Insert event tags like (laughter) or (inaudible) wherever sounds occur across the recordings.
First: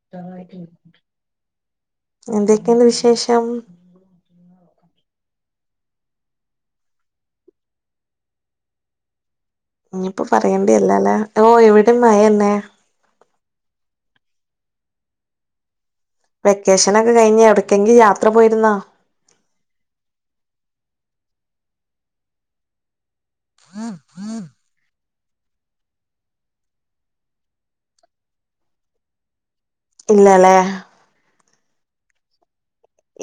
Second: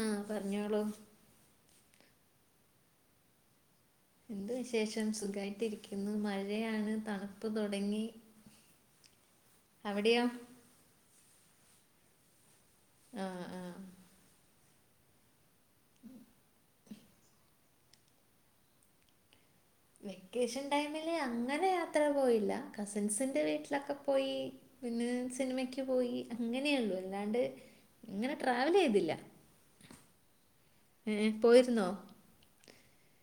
മ് പറഞ്ഞോളൂ എന്തൊക്കെന്ന് വിശേഷം എന്ത് വിശേഷം സുഖമായിട്ടിരിക്കുന്നു മഴയാണ് തണുപ്പ് തുടങ്ങി ഇനിപ്പോ അവിടെയോ പറയേണ്ടില്ലല്ലേ ഓ ഇവിടെ മഴന്നെ ആഹ് ആഹ് വെക്കേഷനോക്കെ കഴിഞ്ഞ് എവിടക്കെങ്കിലും യാത്ര പോയിരുന്നോ വെക്കേഷൻ ടൈമില് അങ്ങനെ യാത്ര പോയില്ല കസിൻസ് ന്റെ വീട്ടിലൊക്കെ പോയി പിന്നെ സിനിമക്ക് പോയി അങ്ങനെയൊള്ളു എല്ലാണ്ട് ഇങ്ങനെ ട്രാവൽ ചെയ്തില്ല ഇല്ലല്ലേ പോയിരുന്നൊ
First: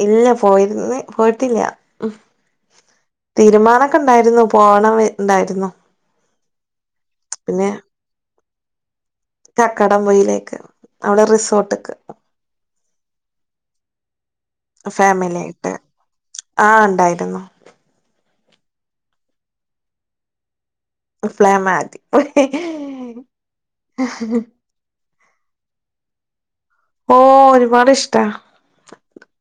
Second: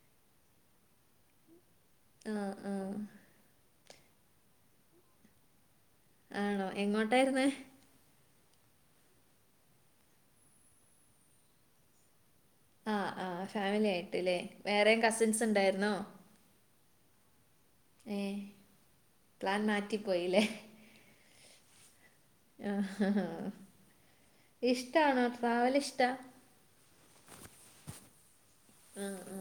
ഇല്ല പോയിരിന്ന് പോയിട്ടില്ല ആ ആ (unintelligible) തീരുമാന ക്ക് ഇണ്ടായിരുന്നു പോണം ഇണ്ടായിരുന്നു ആണോ എങ്ങോട്ടായിരുന്നേ കക്കാടം പൊയിലേക്ക് അവിടെ റിസോർട്ട്ക്ക് ആഹ് ആഹ് ഫാമിലി ആയിട്ട് ട്ടില്ലേ വേറെയും ഫാമിലി കസിൻസ് ആയിട്ട് ഉണ്ടായിരുന്നോ ആ ഉണ്ടായിരുന്നു എ പ്ലാൻ മാറ്റിപ്പോയില്ലേ പ്ലാൻ മാറ്റി ആഹ് ഹഹ ഇഷ്ടണോ ട്രാവലിഷ്ടാ ഓ ഒരുപാട് ഇഷ്ടാ ആ ആ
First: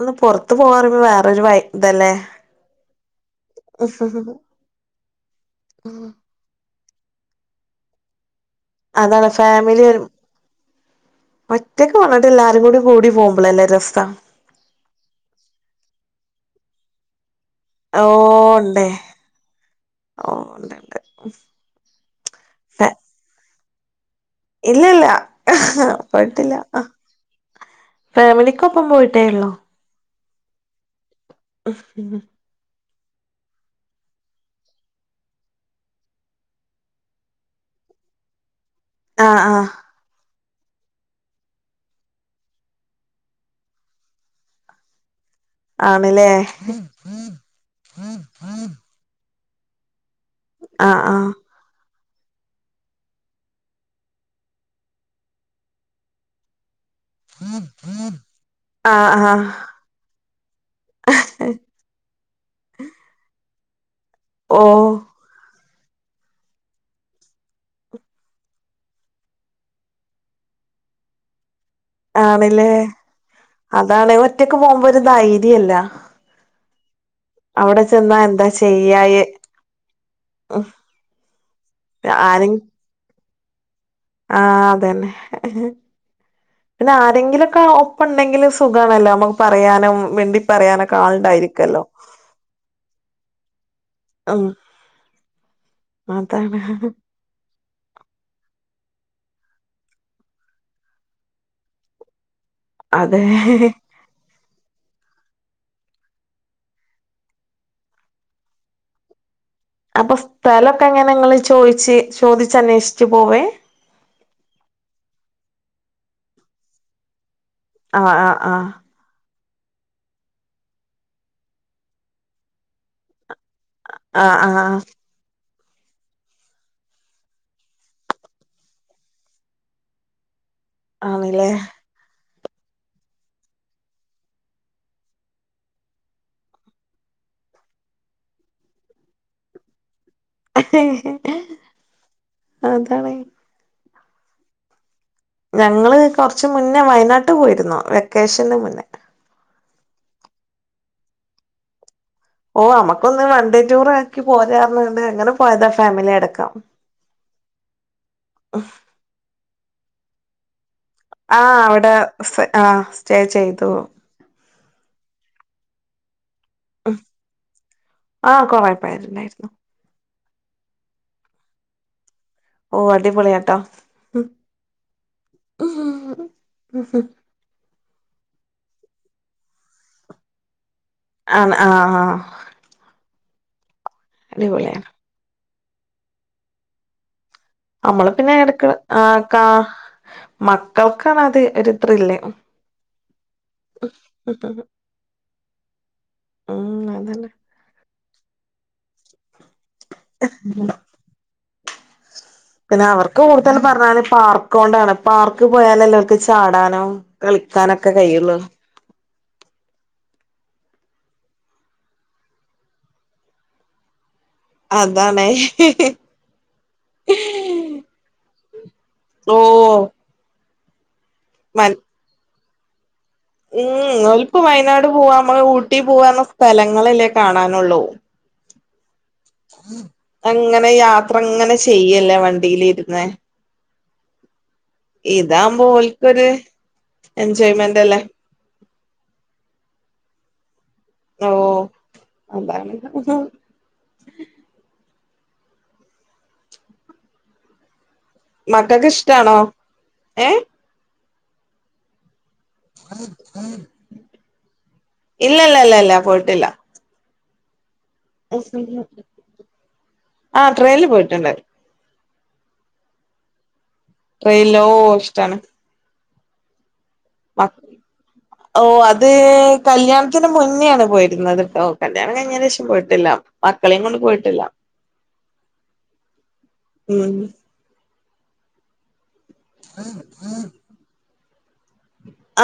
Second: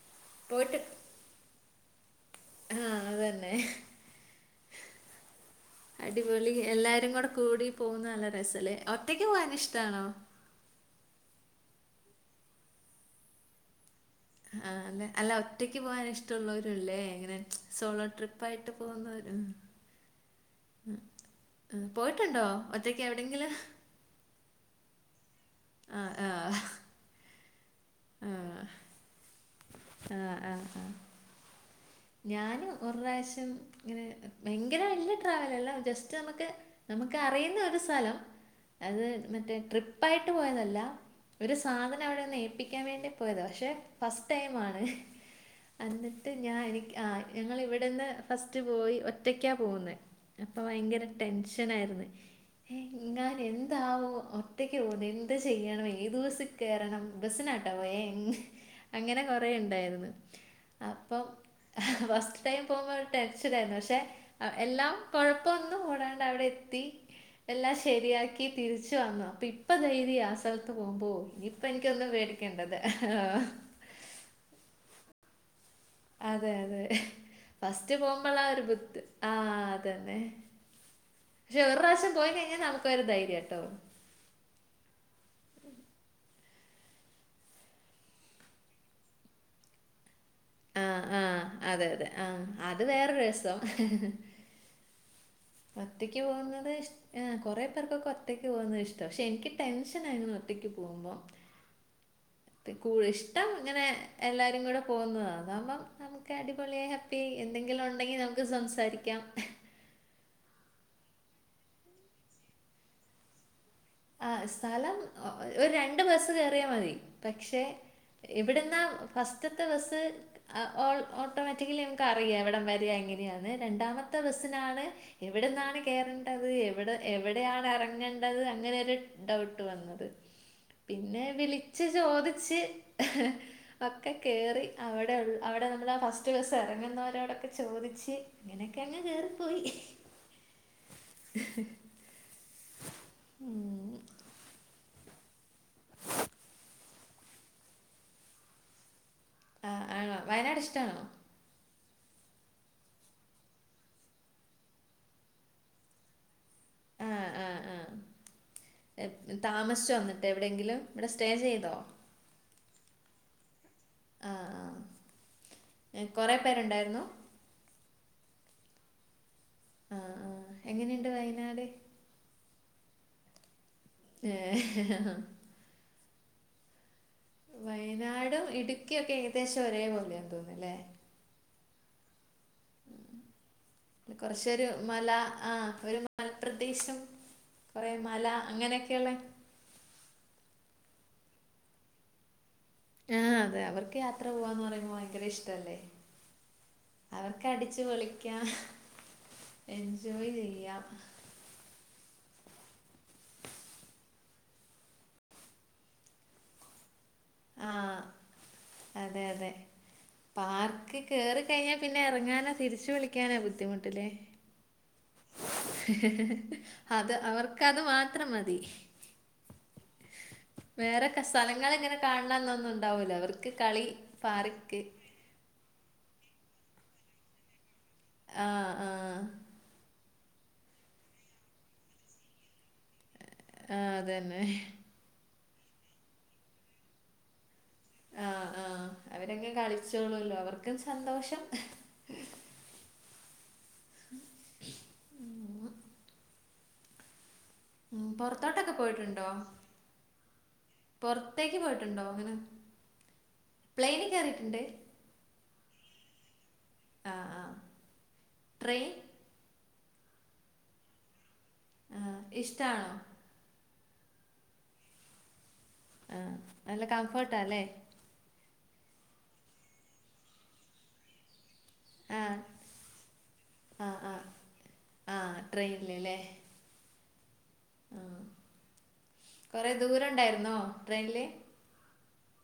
ഒന്ന് പൊറത്ത് പോവാറിബം വേറൊരു വൈ ഇതലേ ആഹ് അതന്നെ അടിപൊളി എല്ലാര് എങ്ങോടം കൂടി പോകുന്നല്ല രസല്ലെ ഒറ്റക്ക് അതാണ് ഫാമിലി ഒരു പോകാനിഷ്ടാണോ ഒറ്റക്ക് പോണെട്ടിലും എല്ലാരും കൂടി കൂടി പോമ്പോളേല്ലെ രസം ആഹ് അല്ല അല്ല ഒറ്റക്ക് പോകൻ ഇഷ്ടള്ളോരും ല്ലേ ഇങ്ങനെ ഓ സോളോ ട്രിപായിട്ട് ഉണ്ടേ പോന്നോര് ഓ ഉണ്ട് ഉണ്ട് പോയിട്ടുണ്ടോ ഒറ്റക്ക് എവിടെങ്കിലും? ഇല്ല ഇല്ല ആ ആ പോയിട്ടില്ല ഫാമിലിക്കൊപ്പം പോയിട്ടേയൊള്ളൂ. ആഹ് ആഹ് ആഹ് ഒരുപ്രാശ്യം ഇങ്ങനെ ഭയങ്കര വെല്ല്യ ട്രാവലല്ല ജസ്റ്റ് നമുക്ക് നമുക്ക് അറിയുന്ന ഒരു സ്ഥലം അത് ആഹ് മറ്റേ ആഹ് ട്രിപ്പായി ട്ട് പോയതല്ല ഒരു സാധനം അവിടെന്ന് ഏപ്പിക്കാൻ വേണ്ടി പോയതാ, പക്ഷെ ഫസ്റ്റ് ടൈമാണ്. ആണ് ലെ എന്നിട്ട് ഞാൻ എനിക്ക് ആ ഞങ്ങളിവിടന്ന് ഫസ്റ്റ് പോയി ഒറ്റ് ഒറ്റയ്ക്കാ പോകുന്നെ അപ്പൊ ആഹ് ഭയങ്കര ആഹ് ടെൻഷൻ ആയിര്ന്ന് ഏങ്ങാനും എന്താവോ ഒറ്റക്ക് പോവ്ന്നെ എന്ത് ചെയ്യണം ഏത് ബസിൽ കേറണം ബസിനാട്ടോ പോയെ അങ്ങനെ ആഹ് ആഹ് കൊറെ ഇണ്ടായിരുന്നു, അപ്പം ഫസ്റ്റ് ടൈം പോകുമ്പോ ഒരു ടെൻഷനായിരുന്നു, പക്ഷേ അ ഓ എല്ലാം കൊഴപ്പ ഒന്ന് ഓടാണ്ട് അവിടെ എത്തി എല്ലാം ശരിയാക്കി തിരിച്ച് വന്നു അപ്പൊ ഇപ്പ ധൈര്യാ ആ സ്ഥലത്ത് പോകുമ്പോ ഇപ് ആണല്ലേ അതാണ് ഒറ്റൊക്ക് പോകുമ്പോ ഒരുധൈര്യ (unintelligible) അതെ അതെ ഫസ്റ്റ് ചെന്നാ പോകുമ്പളാ എന്താ ഒരു ബുദ്ധി ചെയ്യായ് ആ അതന്നെ പക്ഷേ ഒരു പ്രാവശ്യം പോയി കഴിഞ്ഞാ നമുക്കൊരു ധൈര്യാ ട്ടോ. ആ അതന്നെ പിന്നെ ആരെങ്കിലൊക്കെ ഒപ്പണ്ടെങ്കില് സുഖാണല്ലോ നമ്മക്ക് പറയാനും മിണ്ടി ആ പറയാനൊക്കെ ആ ആളുണ്ടായിരിക്കല്ലോ അതെ അതെ ആ അത് വേറൊരു രസം. ഉം ഒറ്റയ്ക്ക് അതാണ് പോകുന്നത് ഇഷ് ഏ കൊറെ പേർക്കൊക്കെ ഒറ്റക്ക് പോകുന്നത് ഇഷ് ടം പക്ഷേ എനിക്ക് ടെൻഷനാ ഇങ്ങനെ ഒറ്റക്ക് പോവുമ്പം. കൂ അതെ ഇഷ്ടം ഇങ്ങനെ എല്ലാരും കൂടെ പോന്നത് അതാവുമ്പം നമുക്ക് അടിപൊളിയായി ഹാപ്പി എന്തെങ്കിലും ഒണ്ടെങ്കി നമുക്ക് സംസാരിക്കാം. അപ്പ സ്ഥലൊക്കെ എങ്ങനെ നിങ്ങള് ചോയിച്ച് ചോദിച്ച് അന്വേഷിച്ചു പോവേ? ആ സ്ഥലം ഒ ഒരു രണ്ട് ബസ് കേയറിയാ മതി. പക്ഷേ ആഹ് ആഹ് ഇവിടുന്നാ ഫസ് റ്റത്തെ ബസ് അ ഓ ഓട്ടോമാറ്റിക്കലി നമുക്ക് അറിയാം എവിടം വരെയാ എങ്ങനെയാ ണ് രണ്ടാമത്തെ ആഹ് ആഹ് ആഹ് ബസ്സിനാണ് എവിടുന്നാ കേറണ്ടത് എവിട എവിടെയാണ് ഇറങ്ങണ്ടത് അങ്ങനെ (unintelligible) ഡൗട്ട് വന്നത് പിന്നെ ആണല്ലേ വിളിച്ചു ചോദി (unintelligible) ഒക്കെ കേറി അവിടെ അവിടെ (unintelligible) അവിടെ നമ്മൾ ആ ഫസ്റ്റ് ബസ് ഇറങ്ങുന്നവരോടൊക്കെ ചോദിച്ച് അങ്ങനെക്കെ അങ്ങ് കേറിപ്പോയി അതാണ് ഉം. ഞങ്ങള് കൊറച്ച് മുന്നേ വയനാട്ട് പോയിരുന്നു വെക്കേഷന് മുന്നേ ആ ആണോ വയനാട് ഇഷ്ടാണോ ഓ നമുക്കൊന്ന് വൺ ഡേ ടൂർ ആക്കി പോരാന്നണ്ട് അങ്ങനെ പോയതാ ഫാമിലി അടക്കം ആഹ് ആഹ് ആഹ് (unintelligible) താമസിച്ചോ അന്നിട്ട് എവിടെയെങ്കിലും ഇവിടെ സ്റ്റേ ആഹ് ചെയ്തോ അവിടെ (unintelligible) ആഹ് സ്റ്റേ ചെയ്തു ആഹ് ആഹ് (unintelligible) കുറേ പേരുണ്ടായിരുന്നു ആഹ് കൊറേപേരിണ്ടായിരുന്നു ആഹ് ആഹ് എങ്ങനെയിണ്ട് വയനാട് ഓ അടിപൊളി ആട്ടെ ഏ വയനാടും ഇടുക്കിയും ഒക്കെ ഏകദേശം ഒരേപലെയാന്ന് തോന്നൂല്ലേ ആഹ് ആഹ് ആഹ് കുറച്ചൊരു അടിപൊളിയാ മല ആഹ് ഒരു മലപ്രദേശം കുറേ നമ്മള് മല പിന്നെ എടുക്ക ആ അങ്ങനെയൊക്കെയുള്ള കാ മക്കൾ കാണാതെ ഒരു ത്രില്ല് ആഹ് അതെ അവർക്ക് യാത്ര പോവാന്ന് പറയുമ്പോൾ ഭയങ്കര ഇഷ് ഇഷ്ട്ടല്ല ഉം അതന്നെ അവർക്ക് അടിച്ചു പൊളി ക്ക്യ എൻജോയ് ചെയ്യാം പിന്നെ അവർക്ക് കൂടുതൽ പറഞ്ഞാല് പാർക്ക് കൊണ്ടാണ് പാർക്ക് പോയാലേ ഒൽക്ക്ചാടാനും ആ കളിക്കാനൊക്കെ കഴിയൂള്ളു പാർക്കി കേറി കഴിഞ്ഞാ പിന്നെ എറങ്ങാനും തിരിച്ചു വിളിക്കാനാ ബുദ്ധിമുട്ടില്ലേ അതാണേയ് അത് അവർക്കത് മാത്രം മതി തി ഓഹ് വേറെ സ്ഥലങ്ങള് എങ്ങനെ കാണാ (unintelligible) ഉം (unintelligible) വയനാട് പൂവാം ഊട്ടി പോവാന്ന് സ്ഥലങ്ങളല്ലേ കാണാനുള്ളൂ ആ ആ അങ്ങനെ യാത്ര ചെയ്യല്ലേ വണ്ടിലിരുന്ന് ആ അതന്നെ ഇതാകുമ്പോ ഓൾക്കൊരു എൻജോയ്മെന്റ് (unintelligible) ആ ആ അവരങ്ങ് കളിച്ചോളൂല്ലോ അവർക്കും ഓ സന്തോഷം അതാണ് ഉം പുറത്തോട്ടൊക്കെ മക്കക്ക്‌ ഇഷ്ടാണോ ഏ- പൊറത്തേക്ക് പോയിട്ടുണ്ടോ അങ്ങനാ ഇല്ല ഇല്ല ല്ല ഇല്ല പോയിട്ടില്ല ആ ആ (unintelligible) ട്രെയിൻ ആ ട്രെയിനിൽ പോയിട്ടുഉണ്ട് ആ ഇഷ്ടാണോ ട്രയിലോ ഓ ഇഷ്ടാണ് ആ നല്ല കംഫർട്ടാല്ലേ ഓ അത് കല്ല്യാണത്തിന് മുന്നേണ് പോയിരുന്നത് ട്ടോ കല്യാണം ആ കഴിഞ്ഞേന് ശേഷം പോയിട്ടില്ല മക്കളെയും ആ കൊണ്ട് ആ പോയിട്ടില്ല ആ ട്രെയിനിലല്ലേ ഉം കൊറെ ദൂരം ഉണ്ടായിരുന്നോ ട്രെയിനില്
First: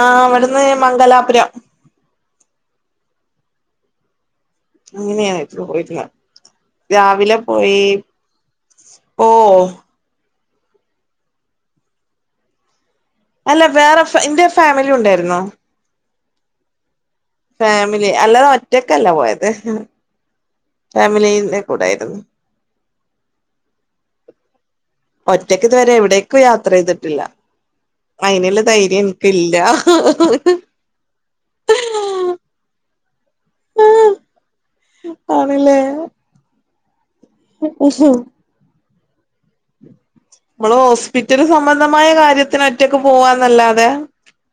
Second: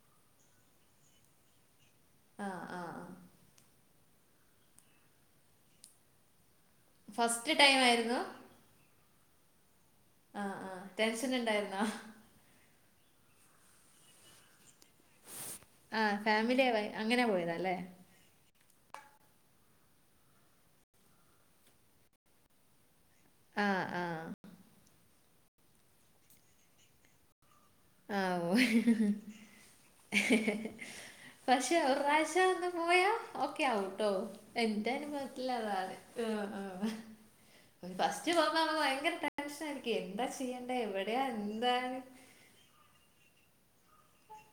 ആ അവടന്ന് മംഗലാപുരം ആഹ് ആഹ് (unintelligible) പോയിട്ടില്ല രാവിലെ ഫസ്റ്റ് ടൈം പോയി ആയിരുന്നു ഓ ആ ആടെൻഷൻ ഉണ്ടായിരുന്നോ അല്ല വേറെ ഇന്റെ ഫാമിലി ഉണ്ടായിരുന്നോ ആ ഫാമിലി (unintelligible) പോയതല്ലേ ഫാമിലി അല്ലാതെ ഒറ്റ റ്റക്കല്ല പോയത് (unintelligible) ഫാമിലീന്റെ കൂടായിരുന്നു. ആ ആ ഒറ്റക്കിതുവരെ എവിടേക്കും യാത്രെയ്തിട്ടില്ല. ആ പ (unintelligible) പക്ഷേ ഒരു പ്രാവശ്യം ഒന്ന് പോയാ ഓക്കെ ആവൂട്ടോ എന്റെ അനുഭവത്തിലാ ആണല്ലേ (unintelligible) ഫസ്റ്റ് നമ്മള് (unintelligible) ഭയങ്കര ടെൻഷനായിരിക്കേ നമ്മള് ഹോസ്പിറ്റല് സംബന്ധമായ കാര്യത്തിനൊക്ക്‌ റ്റക്ക് പോവാന്നല്ലാതെ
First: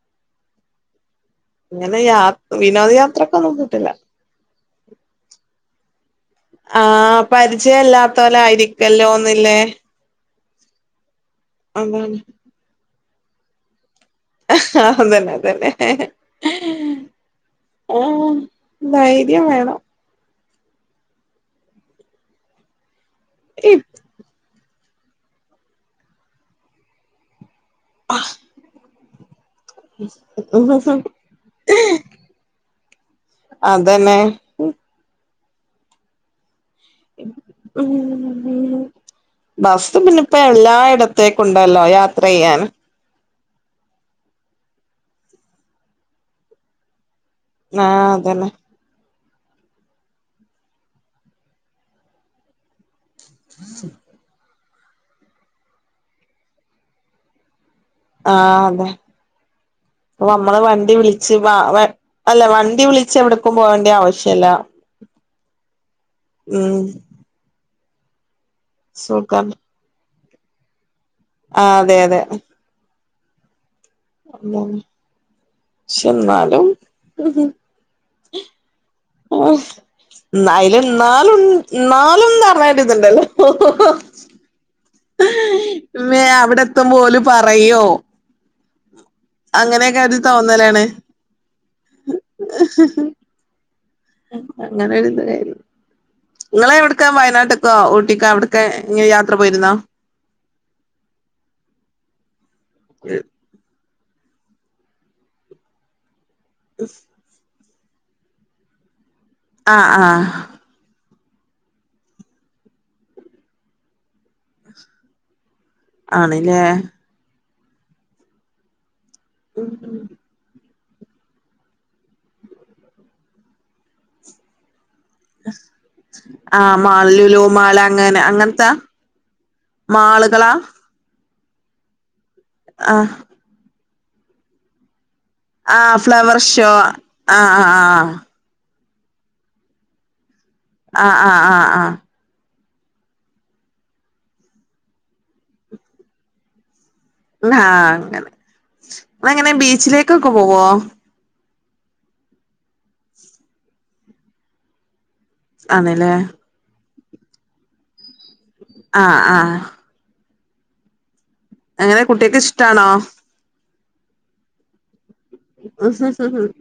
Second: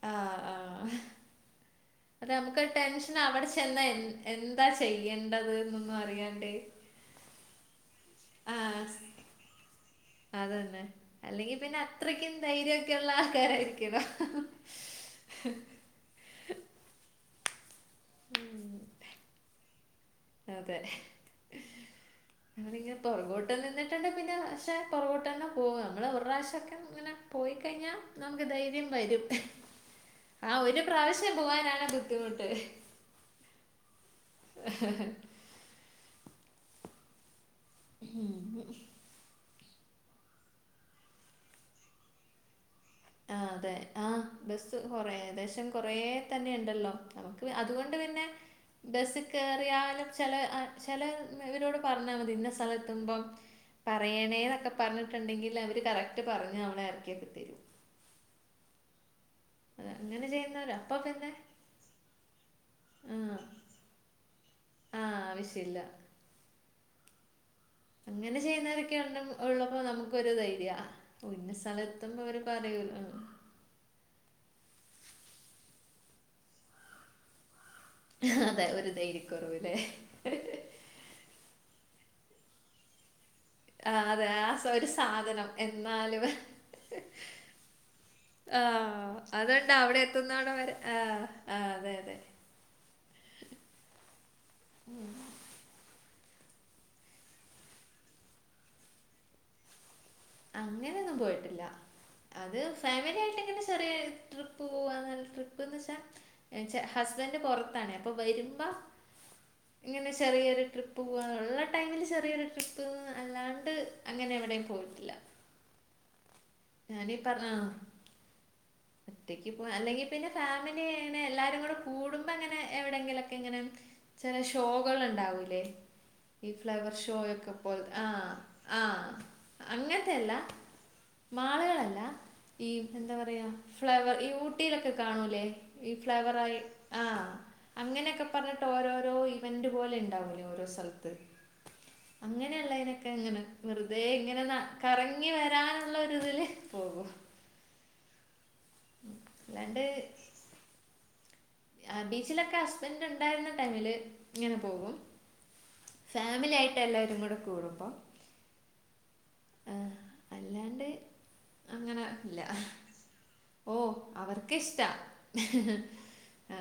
ആ ആ (unintelligible) ഇങ്ങനെ യാ അതെ നമുക്ക് ടെൻഷനാ അവിടെ വിനോദയാത്രക്കൊന്നും ചെന്ന പോയിട്ടില്ല എന്ത് എന്താ ചെയ്യേണ്ടത് അറിയ ആഹ് പരിചയല്ല ആഹ് ത്തോലായിരിക്കല്ലോന്നില്ലേ അതന്നെ അല്ലെങ്കിൽ പിന്നെ അത്രയ്ക്കും ധൈര്യം (unintelligible) (unintelligible) അതെന്നെ അതെന്നെ ആഹ് ധൈര്യം വേണം അതെ (unintelligible) നിന്നിട്ടുണ്ട് (unintelligible) (unintelligible) നമ്മൾ ഒരു പ്രാവശ്യം ഒക്കെ അങ്ങനെ പോയി കഴിഞ്ഞ നമ്മുക്ക് ധൈര്യം വരും ആ ഒരു പ്രാവശ്യം പോവനാണ് ബുദ്ധിമുട്ട് (inaudible) ഇതെന്നെ ഉം (inaudible) ഉം ബസ്സ് പിന്നെ എല്ലായിടത്തേക്കും ഉണ്ടല്ലോ യാത്ര ചെയ്യാൻ ആ അതെ ആ ബസ്സ് കൊറെ ഏകദേശം കുറേത്തന്ന ഉണ്ടേല്ലോനമ്മുക്ക് അതുകൊണ്ട് ആഹ് തന്നെ അതന്നെ ബസ്സ് കേറിയാലും ചെല ഇവരോട് പറഞ്ഞാൽ മതി ഇന്ന സ്ഥലത്തുമ്പം പറയണേന്നൊക്കെ പ്- പറഞ്ഞിട്ടുണ്ടെങ്കിൽല് അവര് കറക്റ്റ് പറഞ് നമ്മളെ എർക്കിയോക്കെ തരും ആഹ് അതെ അത് അങ്ങനെ നമ്മള് ചെയ്യുന്നവർ വണ്ടി അപ്പം പിന്നെ വിളിച്ച് എവ്ട്ക്കും പോകേണ്ടിയേ ആവശ്യല്ല ആഹ് ആവശ്യല്ല ഉം ഹ് (inaudible) അങ്ങനെ സുഖം ചെയ്യുന്നവരൊക്കെഉണ്ട്ന്നുള്ളപ്പോ നമുക്ക് ഒരു ധൈര്യാ ഓ ഇന്ന ആഹ് അതെ സ്ഥലത്തുമ്പോ അവര് പറയോലോ ന്നാലും പസേന്നാലും (inaudible) അതെ ഒരു ധൈര്യകുറവ് അയില് എന്നാലും ഒര്ത്ണ്ടല്ലോ ആഹ് അതെ ആഹ് സാധനം മേ എന്നാലും അവിടെ എത്തുമ്പോ ഓല് പറയോ ആഹ് അതണ്ടാവും അവ്ടെ അങ്ങനെയൊക്കെ ഒരു എത്തുന്നോടം വരെ തോന്നലാണ് ആഹ് ആഹ് അതെ അതെ അങ്ങനെ ഒരുരുന്ന കാര്യം നിങ്ങള് എവ്ട്ക്കാ വയനാട്ട്ക്കാ ഊട്ടിക്കാ അവ്ട്ക്കാ ഇങ്ങനെ യാത്ര പോയിര്ന്നോ? അങ്ങനെന്നും പോയിട്ടില്ല അത് ഫാമിലി ആയിട്ട്ങ്ങനെ ചെറിയ ഒര് ട്രിപ്പ് പോവാല്ല ട്രിപ്പ്ന്ന് വെച്ചാ ന്നേച്ച ഹസ്ബന്റ് പോറ്ത്ത് ണ് അപ്പൊ വര്മ്പം ആഹ് ഇങ്ങനെ ആഹ് ചെറിയൊരു ട്രിപ്പ് പോക്ആ ഉള്ള ടൈമിൽ ചെറിയൊരു ട്രിപ്പ് അല്ലാണ്ട് അങ്ങനെ എവിടേം പോയിട്ടില്ല. ആണ് ഞാനീ പറഞ്ഞ ആ ഒറ്റക്ക്പ്പൊ അല്ലെങ്കി പിന്നെ ഫാമി ക്കേണ് എല്ലാരും കൂടെ കൂടുമ്പോങ്ങനെ എവിടെങ്കിലൊക്കെ ഇങ്ങനെ ചെല ഷോകള് ആഹ് മാള് ഒക്കെ ലുലുമാള് പോലെ ആ അങ്ങനെ അങ്ങനത്തെയാ ആ മാള്കളാ മാള്കളല്ല ഈ എന്താ പറയാ ഫ്ലവർ ഈ ഊട്ടിയിലൊക്കെ ക ഈ ആഹ് ഫ്ലവർ ഫ്ലാവറായ് ഷോ ആഹ് ആഹ് അങ്ങനെയൊക്കെ പറഞ്ഞട്ട് ഓരോരോ ഓ ഇവന്റ് പോലെ ഉണ്ടാവലോ ആ ആ ആ ആ അങ്ങനെ വെറുതെ ഇങ്ങനെ ന കറങ്ങി വരാൻ - ഉള്ള ഇതിൽ പോകും ആ അങ്ങനെ നിങ്ങൾ എങ്ങനെ ബീച്ചിലേക്കൊക്കെ പോവോ ആ ബീച്ചിലൊക്കെ ഹസ്ബന്റ് ഉണ്ടായിരുന്ന ടൈമില് ഇങ്ങനെ പോകും അതെല്ലേ എല്ലാരും കൂടുമ്പോ ആ ആ അല്ലാണ്ട് (inaudible) അങ്ങനെ കുട്ടിയക്ക് ഇല്ല ഇഷ്ടാണോ ഓ അവർക്ക് ഇഷ്ടാ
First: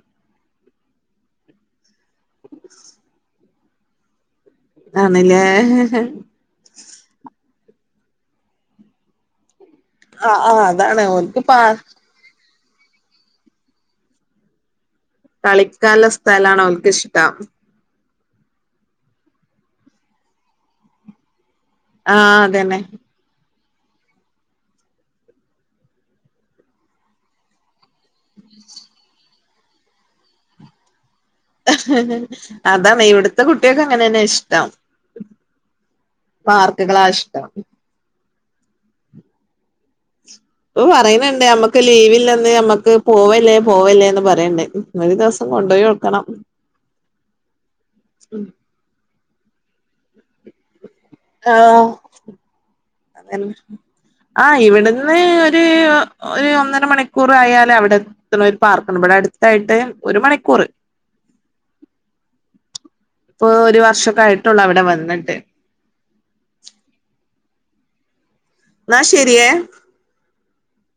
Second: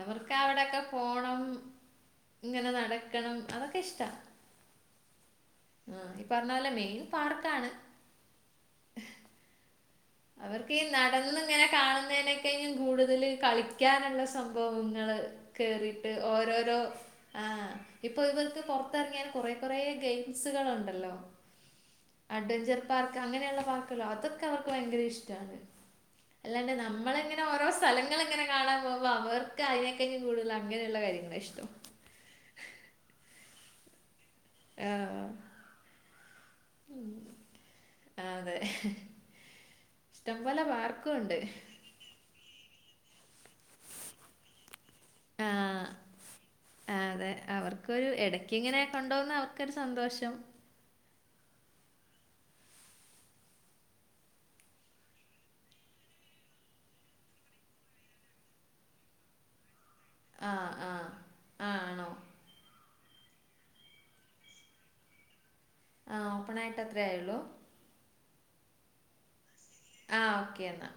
അവർക്ക് അവിടെൊക്കെ പോണം ഇങ്ങനെ നടക്കണം അതൊക്കെ ഇഷ്ട- ആണ് ഇല്ലേ (inaudible) പോലെ മെയിൻ പാർക്കാണ് ആ ആ അതാണ് ഓല്ക് പാർക്ക യും കൂടുതൽ കളിക്കാനുള്ള സംഭവം ഞങൾ കളിക്കാനുള്ള കേറിയിട്ട് സ്ഥലാണ് ഓരോരോ ഓൽക്ക് ഇഷ്ടം ആ- ഇപ്പൊ ഇവർക്ക് പുറത്തിറങ്ങിയാൻ കൊറ ഗെയിംസുകൾ ഉണ്ടല്ലോ ആഹ് അഡ്വഞ്ചർ അതന്നെ പാർക്ക് അങ്ങനെയുള്ള പാർക്കിലോ അതൊക്ക അവർ ഭയങ്കര ഇഷ്ടണ് അല്ലാണ്ട് നമ്മളിങ്ങനെ ഓരോ സ്ഥലങ്ങള ഇങ്ങനെ കാണാൻ പോകുമ്പോൾ അവർക്ക് അതിനെക്കാളും കൂടുതൽ അങ്ങനെയുള്ള കാര്യങ്ങ- (inaudible) അതാണ് ഇവിടുത്തെ കുട്ടി കുട്ടികൾക്ക് അങ്ങന തന്ന ഇഷ്ട്ട - (unintelligible) ട്ടം ആ, പാർക്കുകളാ ഇഷ്ടം അതെ ഇഷ്ടംപോലെ ഓ പാർക്കും പറയുന്നുണ്ട് ഉണ്ട് നമ്മക്ക് ലീവല്ലെന്ന് പോവല്ലേ പോവല്ലേന്ന് പറണ്ട് ആഹ ആ അതെ അവർക്കൊരു ഇടക്ക് ഇങ്ങനെ കൊണ്ടോന്നത് അവർ- ഒക്കെരു സന്തോഷം ആ ഏതാ ഇവിടുന്ന് ഒരു ഒരു ഒന്നര മണിക്കൂർ ആയാൽ അവിടെ എത്തണ ഒരു പാർക്ക്ണ്ട് ഇവിടെ അടുത്തായിട്ട് ഒരു ആ മണിക്കൂറ് ആ ആ ആണോ ഇപ്പൊ ഒരു വർഷക്ക ആയിട്ടുള്ളൂ അവിടെ വന്നിട്ട് ആ ഓപ്പണായിട്ട് അത്രേ ആയുള്ളു എന്നാ ശരിയേ ആ ഓക്കേ എന്നാ